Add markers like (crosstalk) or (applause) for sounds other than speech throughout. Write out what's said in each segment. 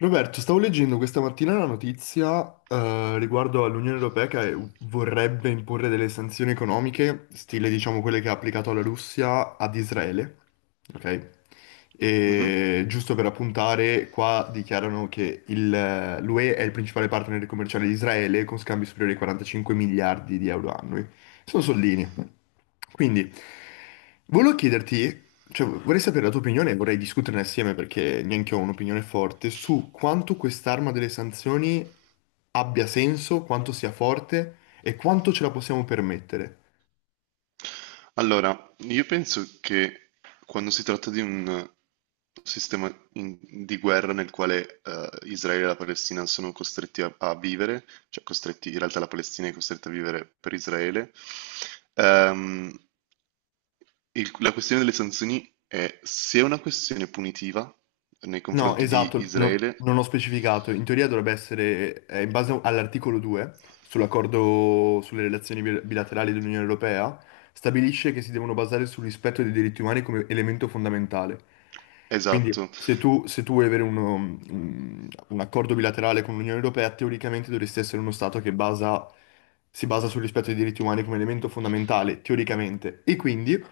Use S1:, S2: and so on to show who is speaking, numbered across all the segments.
S1: Roberto, stavo leggendo questa mattina una notizia riguardo all'Unione Europea che vorrebbe imporre delle sanzioni economiche, stile diciamo quelle che ha applicato la Russia ad Israele, ok?
S2: Mhm.
S1: E giusto per appuntare, qua dichiarano che l'UE è il principale partner commerciale di Israele con scambi superiori ai 45 miliardi di euro annui. Sono soldini. Quindi, volevo chiederti cioè, vorrei sapere la tua opinione e vorrei discuterne assieme perché neanche io ho un'opinione forte su quanto quest'arma delle sanzioni abbia senso, quanto sia forte e quanto ce la possiamo permettere.
S2: Allora, io penso che quando si tratta di un sistema in- di guerra nel quale Israele e la Palestina sono costretti a vivere, cioè costretti, in realtà la Palestina è costretta a vivere per Israele, ehm, la questione delle sanzioni è se è una questione punitiva nei
S1: No,
S2: confronti di
S1: esatto,
S2: Israele,
S1: non ho specificato. In teoria dovrebbe essere, in base all'articolo 2 sull'accordo sulle relazioni bilaterali dell'Unione Europea, stabilisce che si devono basare sul rispetto dei diritti umani come elemento fondamentale. Quindi
S2: esatto,
S1: se tu vuoi avere un accordo bilaterale con l'Unione Europea, teoricamente dovresti essere uno Stato che si basa sul rispetto dei diritti umani come elemento fondamentale, teoricamente. E quindi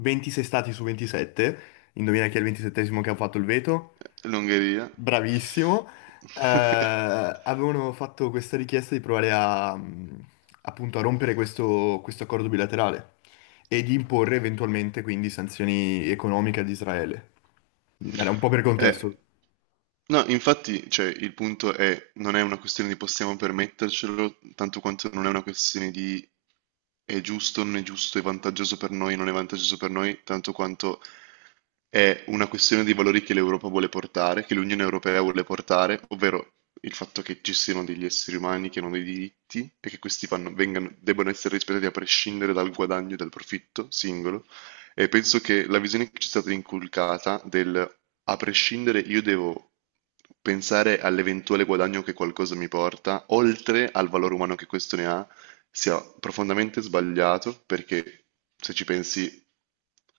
S1: 26 Stati su 27, indovina chi è il 27esimo che ha fatto il veto?
S2: l'Ungheria.
S1: Bravissimo.
S2: (laughs)
S1: Avevano fatto questa richiesta di provare a, appunto, a rompere questo accordo bilaterale e di imporre eventualmente quindi sanzioni economiche ad Israele. Era un po' per
S2: Eh,
S1: contesto.
S2: No, infatti, cioè, il punto è, non è una questione di possiamo permettercelo, tanto quanto non è una questione di è giusto, non è giusto, è vantaggioso per noi, non è vantaggioso per noi, tanto quanto è una questione di valori che l'Europa vuole portare, che l'Unione Europea vuole portare, ovvero il fatto che ci siano degli esseri umani che hanno dei diritti e che questi debbano essere rispettati a prescindere dal guadagno e dal profitto singolo, e penso che la visione che ci è stata inculcata del a prescindere io devo pensare all'eventuale guadagno che qualcosa mi porta, oltre al valore umano che questo ne ha, sia profondamente sbagliato perché se ci pensi,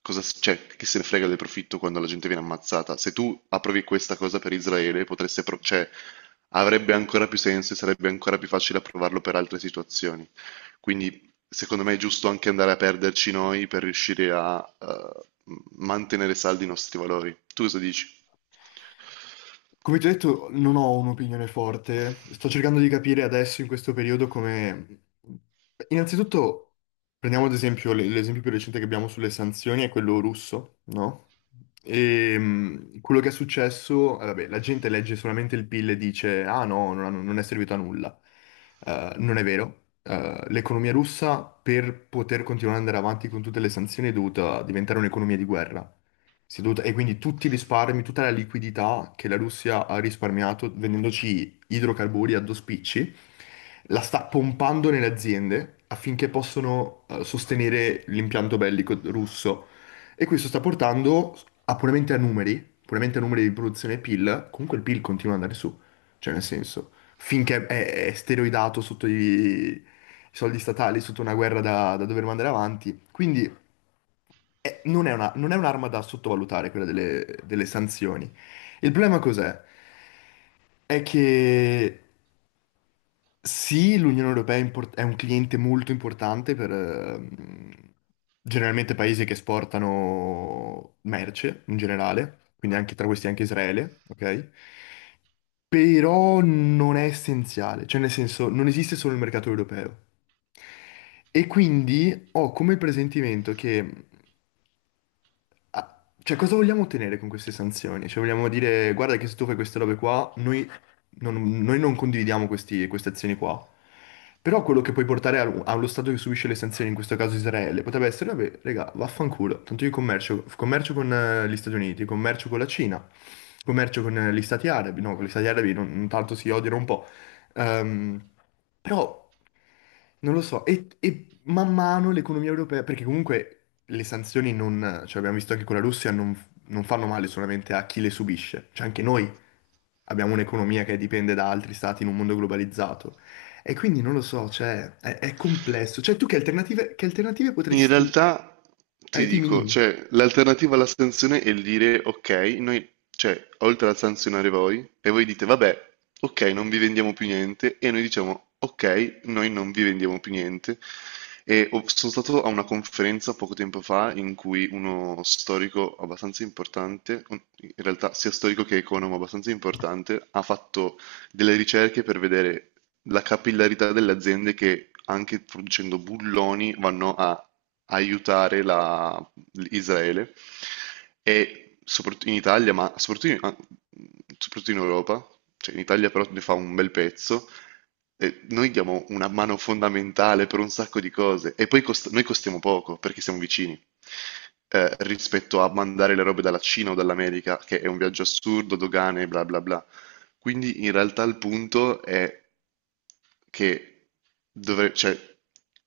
S2: cioè, chi se ne frega del profitto quando la gente viene ammazzata? Se tu approvi questa cosa per Israele, cioè, avrebbe ancora più senso e sarebbe ancora più facile approvarlo per altre situazioni. Quindi secondo me è giusto anche andare a perderci noi per riuscire a mantenere saldi i nostri valori. Tu cosa dici?
S1: Come ti ho detto, non ho un'opinione forte. Sto cercando di capire adesso, in questo periodo, come... Innanzitutto, prendiamo ad esempio l'esempio più recente che abbiamo sulle sanzioni, è quello russo, no? E quello che è successo, vabbè, la gente legge solamente il PIL e dice, ah no, non, non è servito a nulla. Non è vero. L'economia russa, per poter continuare ad andare avanti con tutte le sanzioni, è dovuta diventare un'economia di guerra. E quindi tutti i risparmi, tutta la liquidità che la Russia ha risparmiato vendendoci idrocarburi a due spicci, la sta pompando nelle aziende affinché possano sostenere l'impianto bellico russo. E questo sta portando a puramente a numeri di produzione PIL, comunque il PIL continua ad andare su, cioè nel senso, finché è steroidato sotto i soldi statali, sotto una guerra da dover mandare avanti. Quindi non è un'arma da sottovalutare quella delle, delle sanzioni. Il problema cos'è? È che sì, l'Unione Europea è un cliente molto importante per generalmente paesi che esportano merce in generale, quindi anche tra questi anche Israele, ok? Però non è essenziale, cioè nel senso non esiste solo il mercato europeo. E quindi ho come presentimento che Ah, cioè, cosa vogliamo ottenere con queste sanzioni? Cioè, vogliamo dire, guarda che se tu fai queste robe qua, noi non condividiamo queste azioni qua. Però quello che puoi portare allo Stato che subisce le sanzioni, in questo caso Israele, potrebbe essere, vabbè, raga, vaffanculo. Tanto io commercio con gli Stati Uniti, commercio con la Cina, commercio con gli Stati Arabi. No, con gli Stati Arabi non tanto si odiano un po'. Ehm, però, non lo so. E man mano l'economia europea, perché comunque le sanzioni non, cioè abbiamo visto anche con la Russia, non, non fanno male solamente a chi le subisce, cioè anche noi abbiamo un'economia che dipende da altri stati in un mondo globalizzato. E quindi non lo so, è complesso. Cioè tu che alternative
S2: In
S1: potresti...
S2: realtà ti
S1: Dimmi,
S2: dico,
S1: dimmi.
S2: cioè, l'alternativa alla sanzione è il dire ok, noi, cioè, oltre a sanzionare voi, e voi dite vabbè, ok, non vi vendiamo più niente, e noi diciamo ok, noi non vi vendiamo più niente. Sono stato a una conferenza poco tempo fa in cui uno storico abbastanza importante, in realtà sia storico che economo abbastanza importante, ha fatto delle ricerche per vedere la capillarità delle aziende che anche producendo bulloni vanno a aiutare la- Israele e soprattutto in Italia, ma soprattutto in soprattutto in Europa, cioè in Italia però ne fa un bel pezzo. E noi diamo una mano fondamentale per un sacco di cose e poi noi costiamo poco perché siamo vicini rispetto a mandare le robe dalla Cina o dall'America, che è un viaggio assurdo, dogane, bla bla bla. Quindi in realtà il punto è che cioè,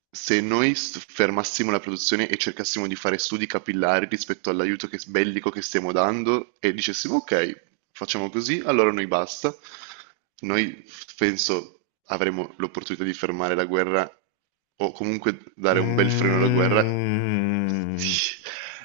S2: se noi fermassimo la produzione e cercassimo di fare studi capillari rispetto bellico che stiamo dando e dicessimo ok, facciamo così, allora noi basta, noi penso avremo l'opportunità di fermare la guerra o comunque dare un bel freno alla guerra.
S1: Mm,
S2: Sì,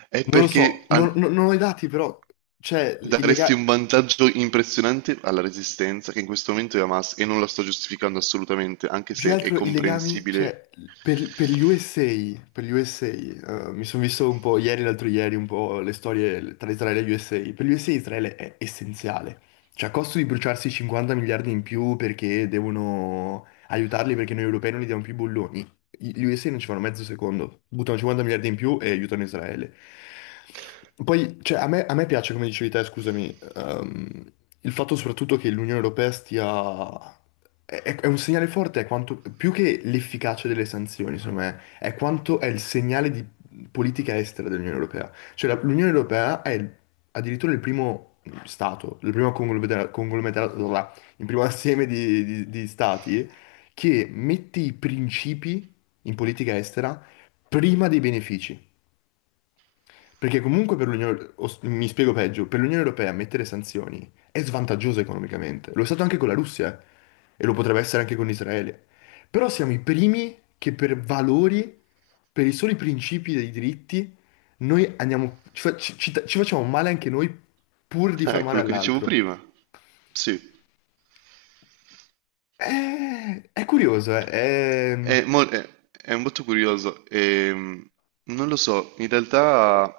S2: È
S1: non lo
S2: perché
S1: so.
S2: al-
S1: Non ho i dati, però, cioè, il
S2: daresti
S1: legale.
S2: un vantaggio impressionante alla Resistenza, che in questo momento è Hamas, e non la sto giustificando assolutamente, anche
S1: Più che
S2: se è
S1: altro i legami,
S2: comprensibile.
S1: cioè, per gli USA, per gli USA, mi sono visto un po' ieri, l'altro ieri, un po' le storie tra Israele e gli USA. Per gli USA Israele è essenziale. Cioè, a costo di bruciarsi 50 miliardi in più perché devono aiutarli perché noi europei non gli diamo più i bolloni. Gli USA non ci fanno mezzo secondo, buttano 50 miliardi in più e aiutano Israele. Poi, cioè, a me piace, come dicevi te, scusami, ehm, il fatto soprattutto che l'Unione Europea stia... è un segnale forte, è quanto, più che l'efficacia delle sanzioni, secondo me, è quanto è il segnale di politica estera dell'Unione Europea. Cioè l'Unione Europea è addirittura il primo stato, il primo conglomerato, là, il primo assieme di, di stati che mette i principi in politica estera prima dei benefici. Perché comunque per l'Unione, mi spiego peggio, per l'Unione Europea mettere sanzioni è svantaggioso economicamente. Lo è stato anche con la Russia e lo potrebbe essere anche con Israele. Però siamo i primi che per valori, per i soli principi dei diritti, noi andiamo, ci facciamo male anche noi pur di far male
S2: Quello che dicevo
S1: all'altro.
S2: prima. Sì,
S1: È curioso,
S2: è, è molto curioso. Non lo so, in realtà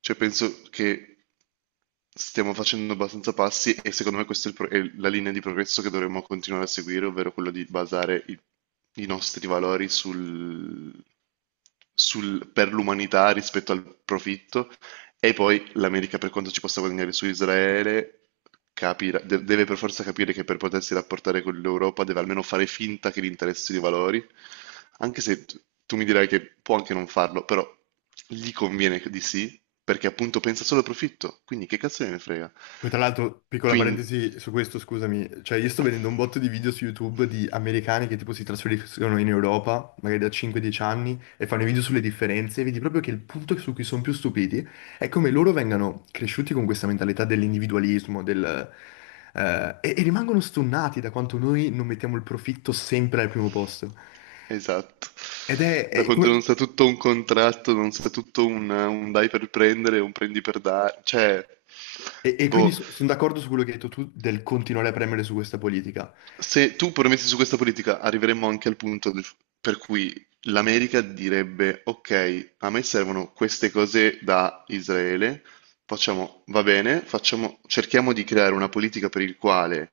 S2: cioè, penso che stiamo facendo abbastanza passi e secondo me questa è, è la linea di progresso che dovremmo continuare a seguire, ovvero quella di basare i nostri valori per l'umanità rispetto al profitto e poi l'America per quanto ci possa guadagnare su Israele, deve per forza capire che per potersi rapportare con l'Europa deve almeno fare finta che gli interessi i valori, anche se tu mi dirai che può anche non farlo, però gli conviene di sì, perché appunto pensa solo al profitto, quindi che cazzo ne frega?
S1: poi tra l'altro, piccola
S2: Quindi...
S1: parentesi su questo, scusami, cioè io sto vedendo un botto di video su YouTube di americani che tipo si trasferiscono in Europa, magari da 5-10 anni, e fanno i video sulle differenze, e vedi proprio che il punto su cui sono più stupiti è come loro vengano cresciuti con questa mentalità dell'individualismo, e rimangono stonnati da quanto noi non mettiamo il profitto sempre al primo posto.
S2: Esatto.
S1: Ed
S2: Da
S1: è
S2: quando non
S1: come-
S2: sa tutto un contratto, non sa tutto un dai per prendere, un prendi per dare, cioè,
S1: e quindi
S2: boh.
S1: sono d'accordo su quello che hai detto tu del continuare a premere su questa politica.
S2: Se tu permetti su questa politica, arriveremmo anche per cui l'America direbbe: Ok, a me servono queste cose da Israele, facciamo, va bene, facciamo, cerchiamo di creare una politica per il quale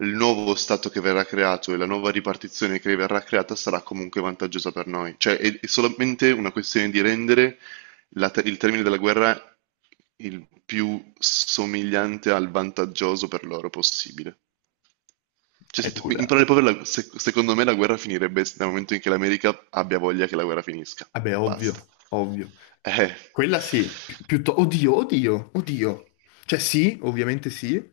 S2: il nuovo Stato che verrà creato e la nuova ripartizione che verrà creata sarà comunque vantaggiosa per noi. Cioè, è solamente una questione di rendere il termine della guerra il più somigliante al vantaggioso per loro possibile. Cioè,
S1: È
S2: se tu- in
S1: dura.
S2: parole povere, secondo me la guerra finirebbe dal momento in che l'America abbia voglia che la guerra finisca.
S1: Vabbè,
S2: Basta.
S1: ovvio, ovvio.
S2: Eh,
S1: Quella sì, oddio, oddio, oddio. Cioè sì, ovviamente sì,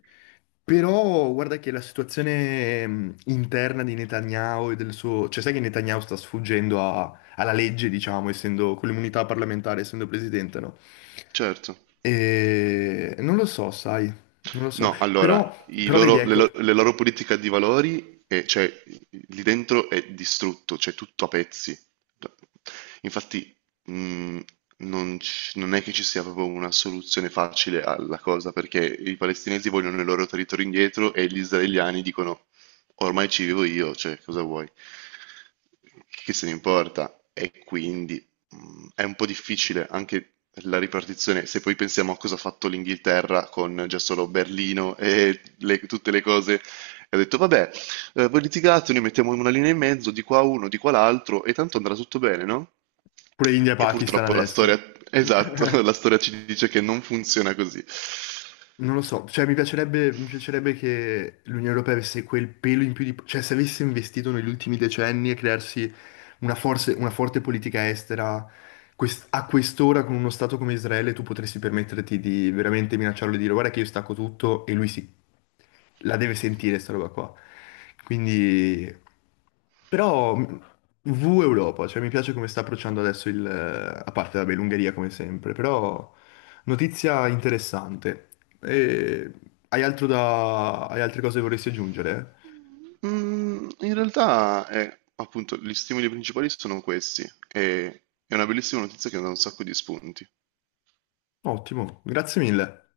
S1: però guarda che la situazione interna di Netanyahu e del suo... Cioè sai che Netanyahu sta sfuggendo alla legge, diciamo, essendo con l'immunità parlamentare, essendo presidente, no?
S2: certo.
S1: E... Non lo so, sai, non lo so.
S2: No, allora, i
S1: Però vedi,
S2: loro- le,
S1: ecco,
S2: lo- le loro politiche di valori, cioè, lì dentro è distrutto, c'è tutto a pezzi. Infatti, mh, non è che ci sia proprio una soluzione facile alla cosa, perché i palestinesi vogliono il loro territorio indietro e gli israeliani dicono, ormai ci vivo io, cioè, cosa vuoi? Che se ne importa? E quindi mhmm, è un po' difficile anche la ripartizione, se poi pensiamo a cosa ha fatto l'Inghilterra con già solo Berlino e tutte le cose, ha detto vabbè, voi litigate, noi mettiamo una linea in mezzo, di qua uno, di qua l'altro, e tanto andrà tutto bene, no?
S1: pure India e
S2: E
S1: Pakistan
S2: purtroppo la
S1: adesso.
S2: storia, esatto, (laughs) la
S1: (laughs)
S2: storia ci dice che non funziona così.
S1: Non lo so, cioè mi piacerebbe che l'Unione Europea avesse quel pelo in più di... cioè se avesse investito negli ultimi decenni e crearsi una, una forte politica estera, a quest'ora con uno Stato come Israele tu potresti permetterti di veramente minacciarlo e dire guarda che io stacco tutto e lui si... la deve sentire sta roba qua. Quindi... Però V Europa, cioè mi piace come sta approcciando adesso il... a parte vabbè l'Ungheria come sempre, però... Notizia interessante. E hai altro da... hai altre cose che vorresti aggiungere?
S2: Mm, in realtà, appunto, gli stimoli principali sono questi, e è una bellissima notizia che dà un sacco di spunti.
S1: Ottimo, grazie mille.